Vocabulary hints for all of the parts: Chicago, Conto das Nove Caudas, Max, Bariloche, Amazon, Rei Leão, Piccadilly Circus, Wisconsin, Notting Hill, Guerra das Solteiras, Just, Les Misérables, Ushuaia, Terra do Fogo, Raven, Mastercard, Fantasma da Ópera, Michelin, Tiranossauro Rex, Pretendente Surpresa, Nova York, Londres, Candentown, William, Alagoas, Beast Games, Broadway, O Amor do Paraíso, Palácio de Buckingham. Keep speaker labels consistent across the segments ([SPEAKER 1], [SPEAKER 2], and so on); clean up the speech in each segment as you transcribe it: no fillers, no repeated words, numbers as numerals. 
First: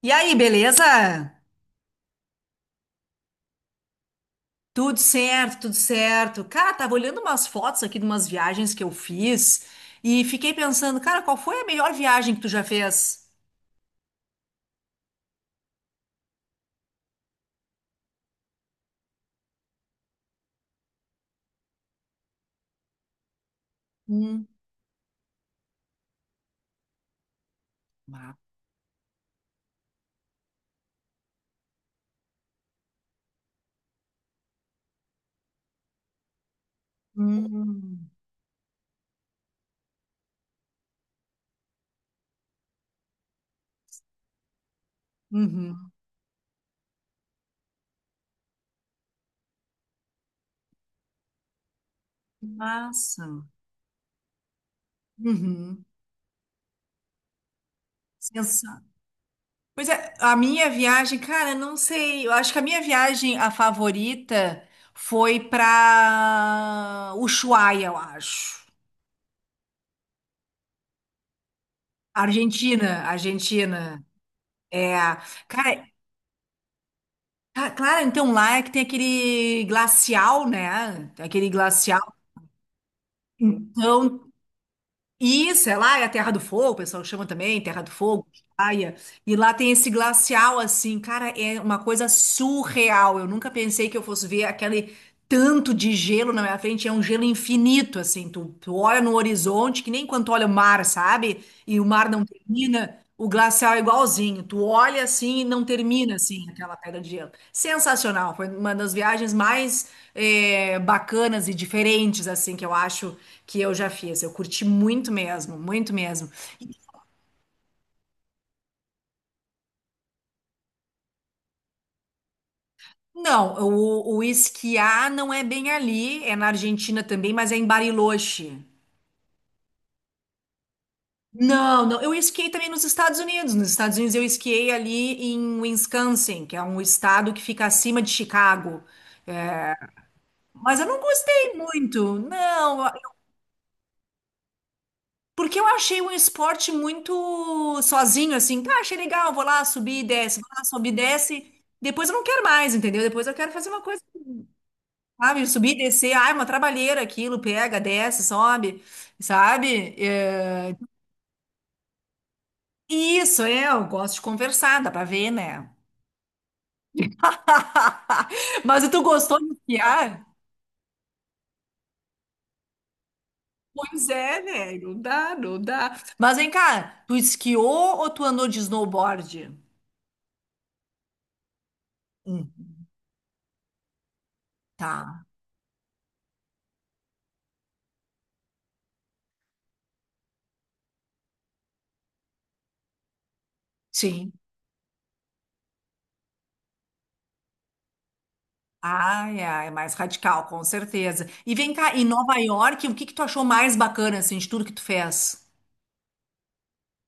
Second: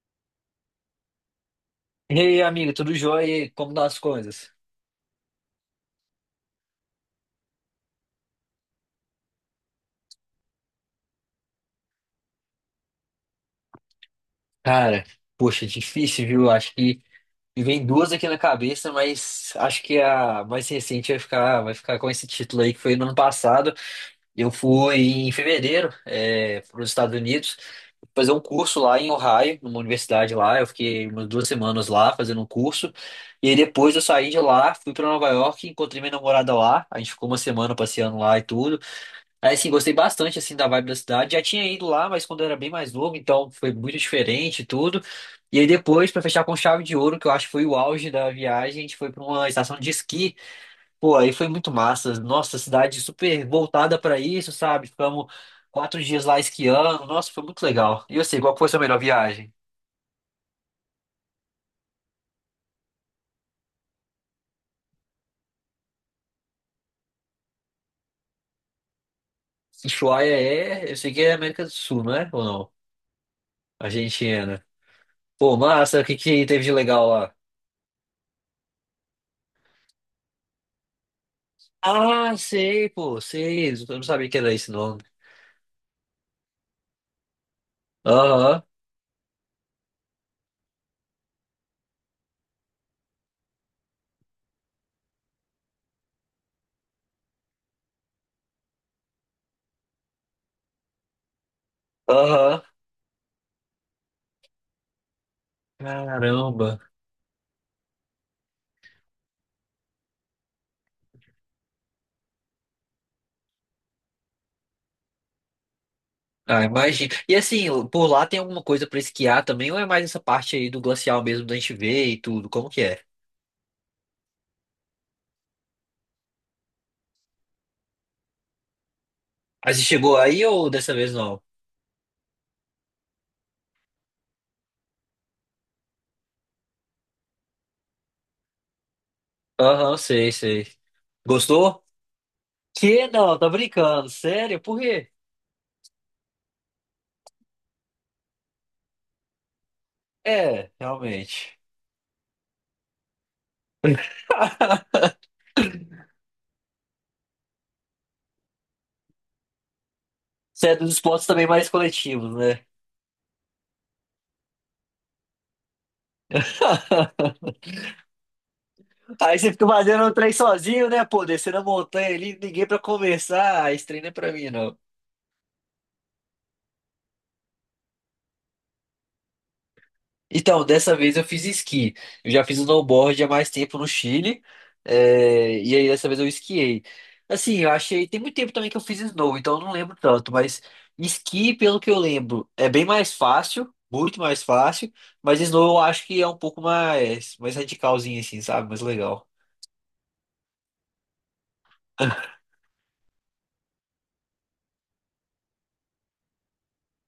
[SPEAKER 1] E aí, beleza?
[SPEAKER 2] E aí, amigo, tudo jóia? E aí, como estão as coisas?
[SPEAKER 1] Tudo certo, tudo certo. Cara, tava olhando umas fotos aqui de umas viagens que eu fiz e fiquei pensando, cara, qual foi a melhor viagem que tu já fez?
[SPEAKER 2] Cara, poxa, difícil, viu? Acho que me vem duas aqui na cabeça, mas acho que a mais recente vai ficar com esse título aí, que foi no ano passado.
[SPEAKER 1] Hum.
[SPEAKER 2] Eu fui em fevereiro, para os Estados Unidos, fazer
[SPEAKER 1] ma-
[SPEAKER 2] um curso lá em Ohio, numa universidade lá. Eu fiquei umas 2 semanas lá fazendo um curso. E aí depois eu saí de lá, fui para Nova York, encontrei minha namorada lá. A gente ficou uma semana
[SPEAKER 1] hum.
[SPEAKER 2] passeando lá e tudo. Aí, assim, gostei bastante, assim, da vibe da cidade. Já tinha ido lá, mas quando eu era bem mais novo, então foi muito diferente e tudo. E aí
[SPEAKER 1] Uhum.
[SPEAKER 2] depois, pra fechar com chave de ouro, que eu acho que foi o auge da viagem, a gente foi pra uma estação de esqui. Pô, aí foi muito massa. Nossa, cidade
[SPEAKER 1] Massa.
[SPEAKER 2] super voltada pra isso, sabe? Ficamos
[SPEAKER 1] Uhum.
[SPEAKER 2] 4 dias lá esquiando. Nossa, foi muito legal. E eu sei, qual que foi a
[SPEAKER 1] Sensacional.
[SPEAKER 2] sua melhor viagem?
[SPEAKER 1] Pois é, a minha viagem, cara, não sei. Eu acho que a minha viagem, a favorita, foi pra Ushuaia, eu acho.
[SPEAKER 2] Ushuaia é, eu sei que é América do Sul, não é? Ou não?
[SPEAKER 1] Argentina, Argentina.
[SPEAKER 2] Argentina.
[SPEAKER 1] É,
[SPEAKER 2] Pô,
[SPEAKER 1] cara.
[SPEAKER 2] massa, o que que teve de legal lá?
[SPEAKER 1] Ah, claro, então lá é que tem aquele glacial, né? Tem aquele glacial.
[SPEAKER 2] Ah, sei, pô, sei. Eu não
[SPEAKER 1] Então,
[SPEAKER 2] sabia que era esse nome.
[SPEAKER 1] isso, é lá é a Terra do Fogo, o pessoal chama também, Terra do Fogo,
[SPEAKER 2] Aham,
[SPEAKER 1] praia. E lá tem esse glacial, assim, cara, é uma coisa surreal. Eu nunca pensei que eu fosse ver aquele tanto de gelo na minha frente. É um gelo infinito, assim. Tu olha no horizonte, que nem quando tu olha o mar, sabe? E o mar não
[SPEAKER 2] aham.
[SPEAKER 1] termina. O glacial é igualzinho. Tu olha assim e não termina assim aquela
[SPEAKER 2] Caramba.
[SPEAKER 1] pedra de gelo. Sensacional. Foi uma das viagens mais bacanas e diferentes assim que eu acho que eu já fiz. Eu curti muito mesmo, muito mesmo.
[SPEAKER 2] Ah,
[SPEAKER 1] E,
[SPEAKER 2] imagina. E assim, por lá tem alguma coisa pra esquiar também, ou é mais essa parte aí do glacial mesmo da gente ver e tudo? Como que é?
[SPEAKER 1] Não, o esquiar não é bem ali. É na Argentina também, mas é em Bariloche.
[SPEAKER 2] Aí você chegou aí ou dessa vez não?
[SPEAKER 1] Não, não. Eu esquiei também nos Estados Unidos. Nos Estados Unidos eu esquiei ali em Wisconsin, que é um estado que fica acima de Chicago.
[SPEAKER 2] Aham, sei, sei.
[SPEAKER 1] Mas eu não gostei
[SPEAKER 2] Gostou?
[SPEAKER 1] muito. Não.
[SPEAKER 2] Que não, tá brincando. Sério? Por quê?
[SPEAKER 1] Porque eu achei um esporte muito sozinho, assim. Tá, achei legal, vou lá, subir e desce, vou lá,
[SPEAKER 2] É,
[SPEAKER 1] subir e desce.
[SPEAKER 2] realmente.
[SPEAKER 1] Depois eu não quero mais, entendeu? Depois eu quero fazer uma coisa, sabe? Subir e descer. Ai, uma trabalheira aquilo, pega, desce, sobe, sabe? É.
[SPEAKER 2] Você é dos esportes também mais coletivos, né?
[SPEAKER 1] Isso, é, eu gosto de conversar, dá pra ver, né? Mas tu gostou
[SPEAKER 2] Aí
[SPEAKER 1] de
[SPEAKER 2] você fica fazendo o
[SPEAKER 1] esquiar?
[SPEAKER 2] trem sozinho, né? Pô, descendo a montanha ali, ninguém pra conversar. Ah, esse trem
[SPEAKER 1] Pois
[SPEAKER 2] não é pra
[SPEAKER 1] é,
[SPEAKER 2] mim, não.
[SPEAKER 1] né? Não dá, não dá. Mas vem cá, tu esquiou ou tu andou de snowboard?
[SPEAKER 2] Então, dessa vez eu fiz esqui. Eu já
[SPEAKER 1] Hum,
[SPEAKER 2] fiz snowboard há mais tempo no Chile.
[SPEAKER 1] tá.
[SPEAKER 2] E aí dessa vez eu esquiei. Assim, eu achei. Tem muito tempo também que eu fiz snow, então eu não lembro tanto. Mas esqui, pelo que eu lembro, é bem mais fácil. Muito
[SPEAKER 1] Sim.
[SPEAKER 2] mais fácil. Mas snow eu acho que é um pouco mais, mais radicalzinho, assim, sabe? Mais legal.
[SPEAKER 1] Ai, ai, é mais radical, com certeza. E vem cá, em Nova York, o que que tu achou mais bacana, assim, de tudo que tu fez?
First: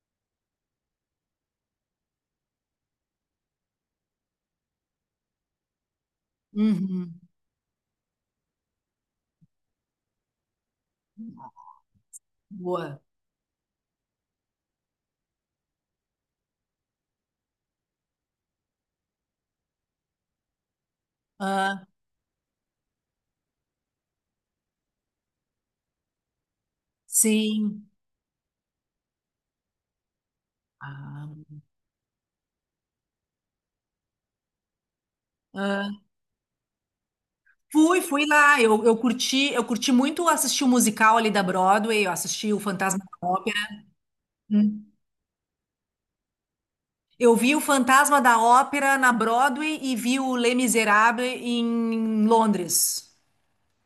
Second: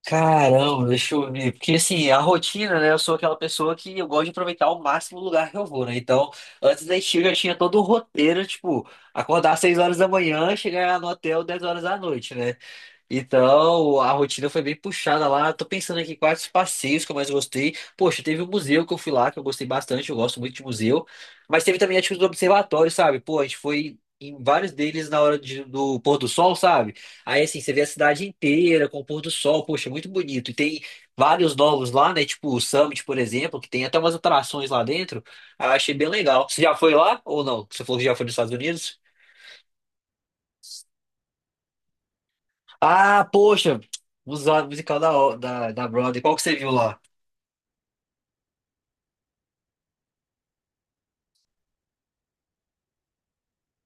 [SPEAKER 2] Caramba, deixa eu ver. Porque assim, a rotina, né? Eu sou aquela pessoa que eu gosto de aproveitar ao máximo o lugar que eu vou, né? Então, antes da gente
[SPEAKER 1] Uhum.
[SPEAKER 2] eu já tinha todo o roteiro, tipo, acordar às 6 horas da manhã, chegar no hotel 10 horas da noite, né?
[SPEAKER 1] Boa.
[SPEAKER 2] Então, a rotina foi bem puxada lá. Tô pensando aqui quais os passeios que eu mais gostei. Poxa, teve o museu que eu fui lá, que eu gostei bastante, eu gosto muito de museu. Mas teve
[SPEAKER 1] Ah,
[SPEAKER 2] também a atitude do observatório, sabe? Pô, a gente foi em vários deles na hora do pôr do sol, sabe? Aí, assim, você vê a
[SPEAKER 1] sim.
[SPEAKER 2] cidade inteira com o pôr do sol, poxa, muito bonito. E tem
[SPEAKER 1] Ah,
[SPEAKER 2] vários novos lá, né? Tipo o Summit, por exemplo, que tem até umas atrações lá dentro. Aí eu achei
[SPEAKER 1] ah.
[SPEAKER 2] bem legal. Você já foi lá ou não? Você falou
[SPEAKER 1] Fui,
[SPEAKER 2] que já foi
[SPEAKER 1] fui
[SPEAKER 2] nos Estados
[SPEAKER 1] lá. Eu, eu
[SPEAKER 2] Unidos?
[SPEAKER 1] curti, eu curti muito assistir o musical ali da Broadway, eu assisti o Fantasma
[SPEAKER 2] Ah,
[SPEAKER 1] da Ópera.
[SPEAKER 2] poxa, usado
[SPEAKER 1] Hum.
[SPEAKER 2] musical da Broadway. Qual que você viu lá?
[SPEAKER 1] Eu vi o Fantasma da Ópera na Broadway e vi o Les Misérables em Londres.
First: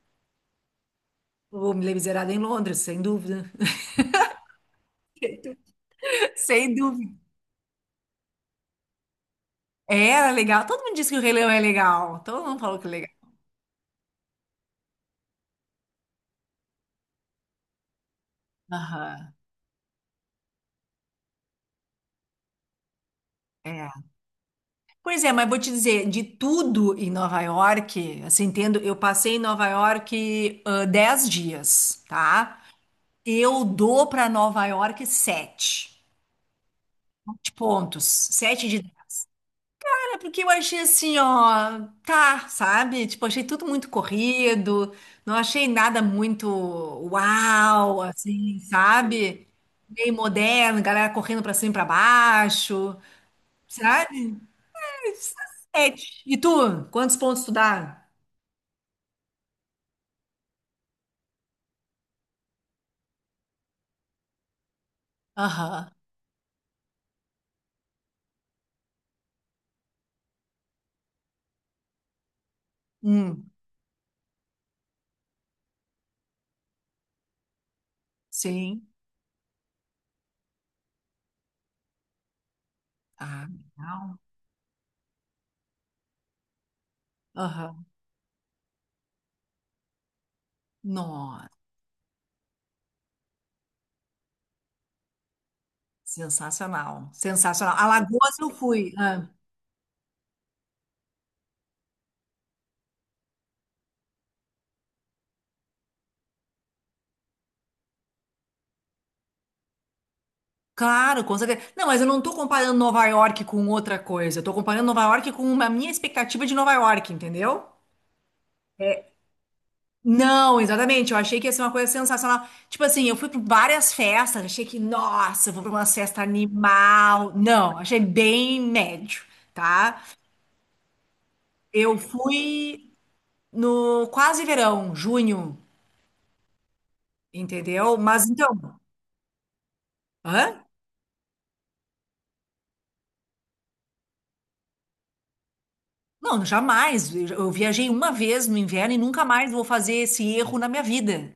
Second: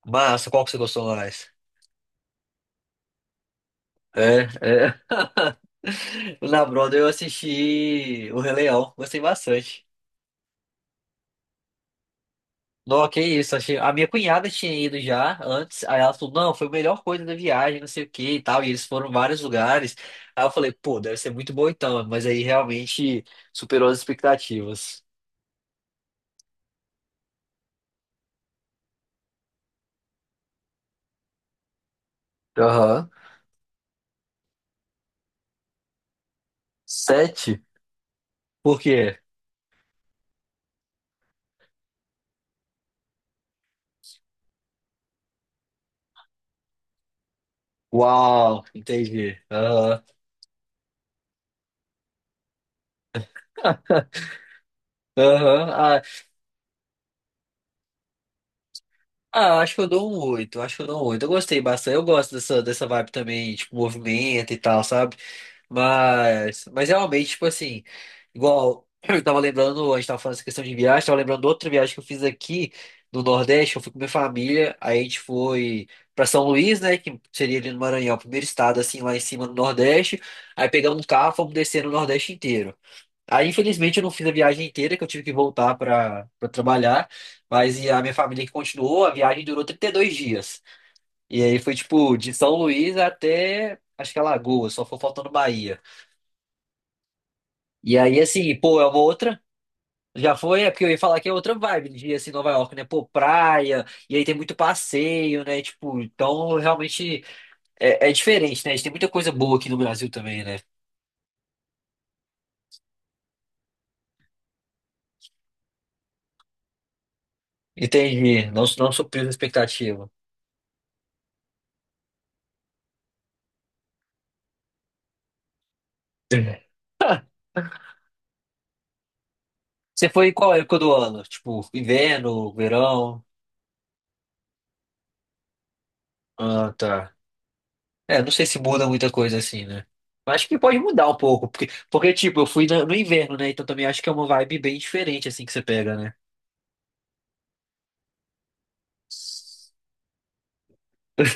[SPEAKER 2] Massa, qual que você gostou mais?
[SPEAKER 1] O Les Misérables em Londres, sem dúvida.
[SPEAKER 2] É, é. Na
[SPEAKER 1] Sem
[SPEAKER 2] Broadway eu
[SPEAKER 1] dúvida.
[SPEAKER 2] assisti O Rei Leão, gostei bastante.
[SPEAKER 1] Era legal. Todo mundo disse que o Rei Leão é legal. Todo mundo falou que é
[SPEAKER 2] Não,
[SPEAKER 1] legal.
[SPEAKER 2] que isso, achei, a minha cunhada tinha ido já antes, aí ela falou, não, foi a melhor coisa da viagem, não sei o que e tal, e eles foram em
[SPEAKER 1] Aham.
[SPEAKER 2] vários lugares. Aí eu falei, pô, deve ser muito bom então, mas aí realmente superou as
[SPEAKER 1] É.
[SPEAKER 2] expectativas.
[SPEAKER 1] Pois é, mas vou te dizer, de tudo em Nova York, assim, entendo, eu passei em Nova York 10 dias, tá?
[SPEAKER 2] Aham.
[SPEAKER 1] Eu dou para Nova York 7
[SPEAKER 2] Sete?
[SPEAKER 1] pontos. Sete
[SPEAKER 2] Por
[SPEAKER 1] de
[SPEAKER 2] quê?
[SPEAKER 1] É porque eu achei assim, ó, tá, sabe? Tipo, achei tudo muito corrido, não achei nada muito uau, assim,
[SPEAKER 2] Uau, entendi.
[SPEAKER 1] sabe?
[SPEAKER 2] Aham.
[SPEAKER 1] Meio moderno, galera correndo pra cima e pra baixo, sabe?
[SPEAKER 2] Aham,
[SPEAKER 1] Sete.
[SPEAKER 2] Ah,
[SPEAKER 1] E tu, quantos pontos tu dá?
[SPEAKER 2] ah, acho que eu dou um 8, acho que eu dou um 8. Eu gostei bastante, eu gosto dessa, dessa vibe também, tipo, movimento e tal, sabe?
[SPEAKER 1] Aham.
[SPEAKER 2] Mas realmente, tipo assim, igual eu tava lembrando, a gente tava falando essa questão de viagem, tava lembrando de outra viagem que eu fiz aqui no
[SPEAKER 1] Hum,
[SPEAKER 2] Nordeste, eu fui com minha família, aí a gente foi pra São Luís, né, que seria ali no Maranhão, o primeiro estado,
[SPEAKER 1] sim.
[SPEAKER 2] assim, lá em cima no Nordeste, aí pegamos um carro, fomos descer no Nordeste inteiro.
[SPEAKER 1] Ah,
[SPEAKER 2] Aí, infelizmente, eu não
[SPEAKER 1] legal.
[SPEAKER 2] fiz a viagem inteira, que eu tive que voltar para trabalhar, mas
[SPEAKER 1] Aham.
[SPEAKER 2] e a minha família que continuou, a viagem durou 32 dias. E
[SPEAKER 1] Nossa,
[SPEAKER 2] aí foi, tipo, de São Luís até, acho que Alagoas, só foi faltando Bahia.
[SPEAKER 1] sensacional, sensacional.
[SPEAKER 2] E aí,
[SPEAKER 1] Alagoas eu
[SPEAKER 2] assim, pô, é
[SPEAKER 1] fui.
[SPEAKER 2] uma outra, já foi, é porque eu ia falar que é outra vibe de, assim, Nova York, né? Pô, praia, e aí tem muito passeio, né? Tipo, então, realmente, é, é diferente, né? A gente tem muita coisa boa aqui no Brasil também, né?
[SPEAKER 1] Claro, com certeza. Não, mas eu não tô comparando Nova York com outra coisa. Eu tô comparando Nova York com a minha expectativa de Nova York, entendeu?
[SPEAKER 2] Entendi, não, não supriu a expectativa.
[SPEAKER 1] Não, exatamente. Eu achei que ia ser uma coisa sensacional. Tipo assim, eu fui para várias festas, achei que, nossa, eu vou para uma festa animal. Não, achei bem médio, tá?
[SPEAKER 2] Você foi em qual época do ano? Tipo,
[SPEAKER 1] Eu
[SPEAKER 2] inverno,
[SPEAKER 1] fui
[SPEAKER 2] verão?
[SPEAKER 1] no quase verão, junho,
[SPEAKER 2] Ah, tá.
[SPEAKER 1] entendeu?
[SPEAKER 2] É,
[SPEAKER 1] Mas
[SPEAKER 2] não sei
[SPEAKER 1] então,
[SPEAKER 2] se muda muita coisa assim, né? Mas acho que
[SPEAKER 1] hã?
[SPEAKER 2] pode mudar um pouco, porque tipo, eu fui no inverno, né? Então também acho que é uma vibe bem diferente, assim, que você pega, né?
[SPEAKER 1] Não, jamais. Eu viajei uma vez no inverno e nunca mais vou fazer esse erro na minha vida.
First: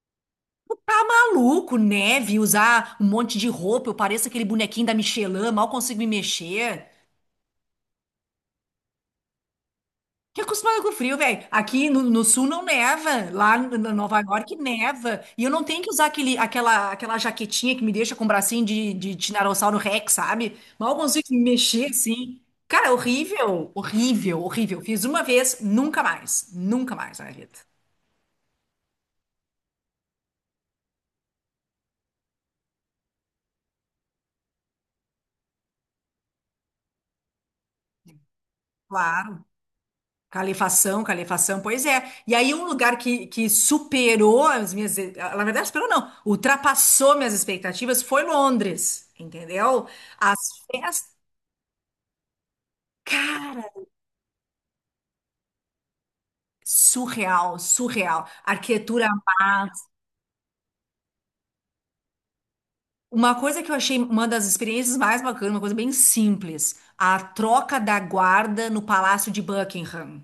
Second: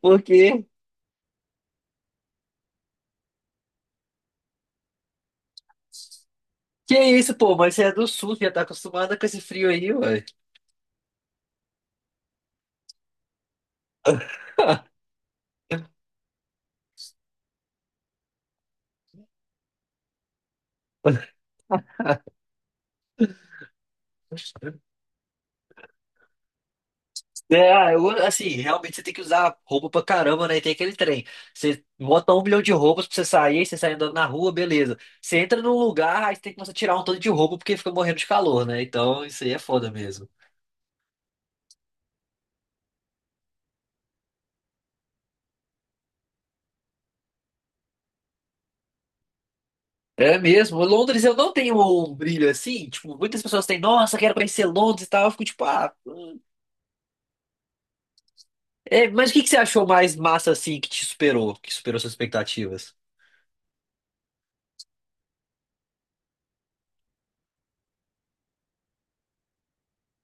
[SPEAKER 2] Porque,
[SPEAKER 1] Tá maluco, neve, usar um monte de roupa, eu pareço aquele bonequinho da Michelin, mal consigo me mexer.
[SPEAKER 2] que isso, pô, mas você é do sul, já tá acostumada com esse frio aí, ué.
[SPEAKER 1] Que acostumado com o frio, velho. Aqui no sul não neva, lá em Nova York neva. E eu não tenho que usar aquele, aquela jaquetinha que me deixa com o bracinho de Tiranossauro Rex, sabe? Mal consigo me mexer assim. Cara, horrível, horrível, horrível. Fiz uma vez, nunca mais, nunca mais na minha vida.
[SPEAKER 2] É, ah, eu, assim, realmente você tem que usar roupa pra caramba, né? E tem aquele trem. Você bota um milhão de roupas pra você sair, aí você sai andando na rua, beleza. Você entra num lugar, aí você tem que começar a tirar um tanto de roupa porque fica morrendo de calor, né? Então
[SPEAKER 1] Claro.
[SPEAKER 2] isso aí é foda mesmo.
[SPEAKER 1] Calefação, calefação, pois é. E aí um lugar que superou as minhas, na verdade superou não, ultrapassou minhas expectativas foi Londres, entendeu? As
[SPEAKER 2] É mesmo.
[SPEAKER 1] festas,
[SPEAKER 2] Londres eu não tenho um brilho assim. Tipo, muitas
[SPEAKER 1] cara,
[SPEAKER 2] pessoas têm, nossa, quero conhecer Londres e tal. Eu fico tipo, ah. Hum.
[SPEAKER 1] surreal, surreal. Arquitetura
[SPEAKER 2] É, mas o que que você
[SPEAKER 1] massa.
[SPEAKER 2] achou mais massa assim que te superou, que superou suas expectativas?
[SPEAKER 1] Uma coisa que eu achei uma das experiências mais bacanas, uma coisa bem simples, a troca da guarda no Palácio de Buckingham.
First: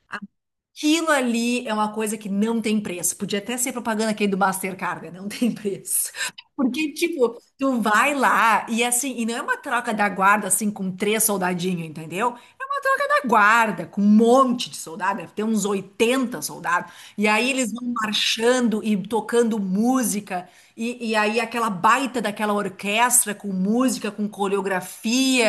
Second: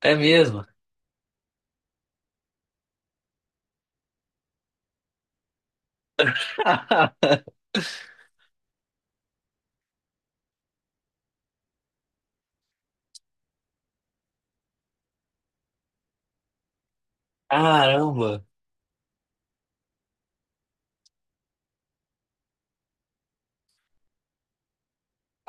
[SPEAKER 2] É mesmo.
[SPEAKER 1] Aquilo ali é uma coisa que não tem preço. Podia até ser propaganda aqui do Mastercard, né? Não tem preço. Porque, tipo, tu vai lá e assim, e não é uma troca da guarda assim com três soldadinhos, entendeu? É uma troca da guarda com um monte de soldado, deve ter uns 80 soldados. E aí eles vão
[SPEAKER 2] Caramba.
[SPEAKER 1] marchando e tocando música, e aí aquela baita daquela orquestra com música, com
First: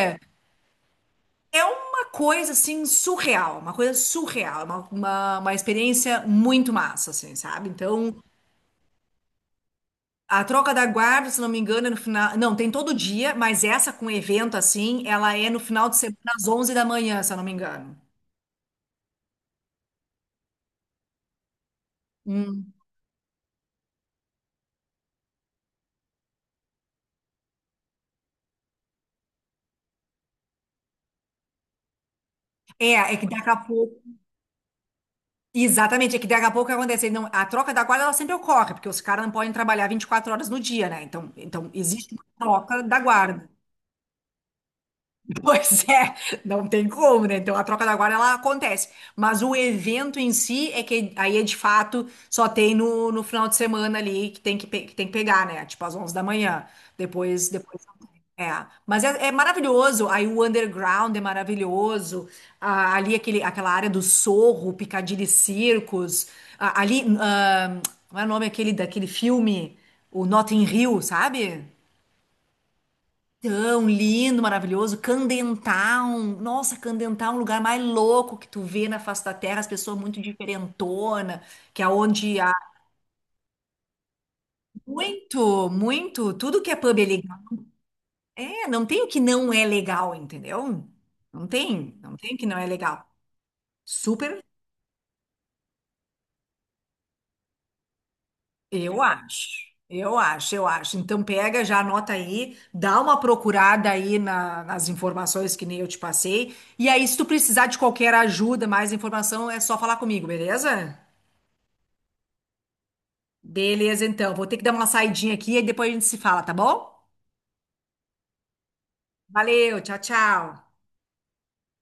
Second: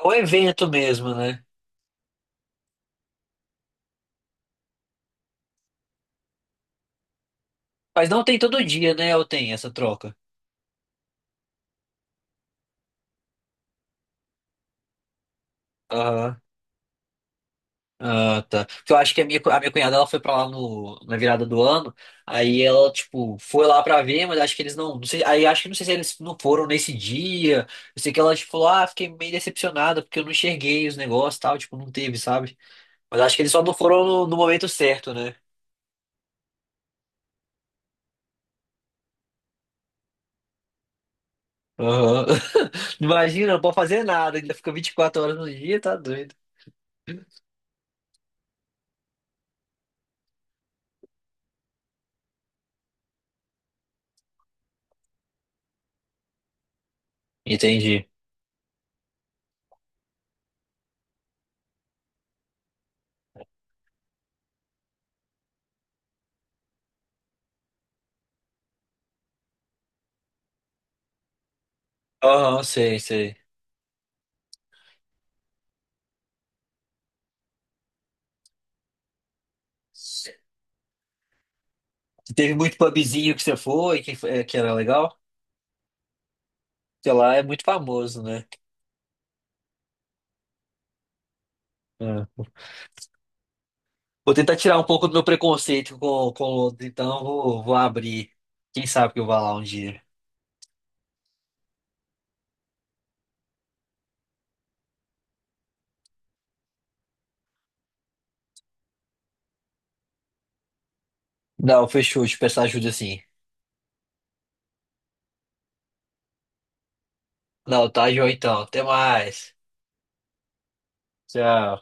[SPEAKER 2] É um evento mesmo, né?
[SPEAKER 1] É uma coisa assim surreal, uma coisa surreal, é uma experiência muito massa, assim, sabe?
[SPEAKER 2] Mas
[SPEAKER 1] Então,
[SPEAKER 2] não tem todo dia, né? Ou tem essa troca?
[SPEAKER 1] a troca da guarda, se não me engano, é no final. Não, tem todo dia, mas essa com evento assim, ela é no final de semana
[SPEAKER 2] Aham.
[SPEAKER 1] às 11 da manhã, se eu não me engano.
[SPEAKER 2] Ah, tá. Porque eu acho que a minha, a minha cunhada ela foi pra lá no, na virada do ano. Aí
[SPEAKER 1] Hum.
[SPEAKER 2] ela, tipo, foi lá pra ver, mas acho que eles não sei, aí acho que não sei se eles não foram nesse dia. Eu sei que ela, tipo, falou, ah, fiquei meio decepcionada porque eu não enxerguei os negócios e tal. Tipo, não teve, sabe?
[SPEAKER 1] É
[SPEAKER 2] Mas
[SPEAKER 1] que
[SPEAKER 2] acho que
[SPEAKER 1] daqui
[SPEAKER 2] eles
[SPEAKER 1] a
[SPEAKER 2] só não
[SPEAKER 1] pouco.
[SPEAKER 2] foram no momento certo, né?
[SPEAKER 1] Exatamente, é que daqui a pouco o que acontece. Não, a troca da guarda ela sempre ocorre, porque os caras não podem trabalhar 24 horas no dia, né? Então existe uma
[SPEAKER 2] Aham.
[SPEAKER 1] troca da guarda.
[SPEAKER 2] Imagina, não pode fazer nada, ainda fica 24 horas no dia,
[SPEAKER 1] Pois
[SPEAKER 2] tá
[SPEAKER 1] é,
[SPEAKER 2] doido.
[SPEAKER 1] não tem como, né? Então a troca da guarda ela acontece. Mas o evento em si é que aí é de fato só tem no final de semana ali que tem que pegar, né? Tipo às 11 da manhã. Depois não
[SPEAKER 2] Entendi.
[SPEAKER 1] tem. É, mas é maravilhoso. Aí o underground é maravilhoso. Ah, ali aquele, aquela área do Sorro, Piccadilly Circus. Ah, ali, como é o nome aquele daquele filme, o Notting Hill, sabe?
[SPEAKER 2] Aham, sei, sei.
[SPEAKER 1] Tão lindo, maravilhoso. Candentown. Nossa, Candentown é um lugar mais louco que tu vê na face da terra, as pessoas muito diferentona, que é onde há
[SPEAKER 2] Teve muito pubzinho que você foi, que era legal?
[SPEAKER 1] muito, muito, tudo que é pub é
[SPEAKER 2] Sei lá,
[SPEAKER 1] legal.
[SPEAKER 2] é muito famoso, né?
[SPEAKER 1] É, não tem o que não é legal, entendeu? Não tem, não
[SPEAKER 2] É.
[SPEAKER 1] tem o que não é legal.
[SPEAKER 2] Vou
[SPEAKER 1] Super
[SPEAKER 2] tentar tirar um pouco do meu preconceito com Londres, então eu vou abrir. Quem
[SPEAKER 1] Eu
[SPEAKER 2] sabe que eu vá
[SPEAKER 1] acho,
[SPEAKER 2] lá um dia.
[SPEAKER 1] eu acho, eu acho. Então pega, já anota aí, dá uma procurada aí nas informações que nem eu te passei. E aí, se tu precisar de qualquer ajuda, mais informação, é só falar comigo, beleza?
[SPEAKER 2] Não, fechou, te peço ajuda sim.
[SPEAKER 1] Beleza, então. Vou ter que dar uma saidinha aqui e depois a gente se fala, tá bom?
[SPEAKER 2] Não, tá, João, então. Até mais.
[SPEAKER 1] Valeu, tchau, tchau.
[SPEAKER 2] Tchau.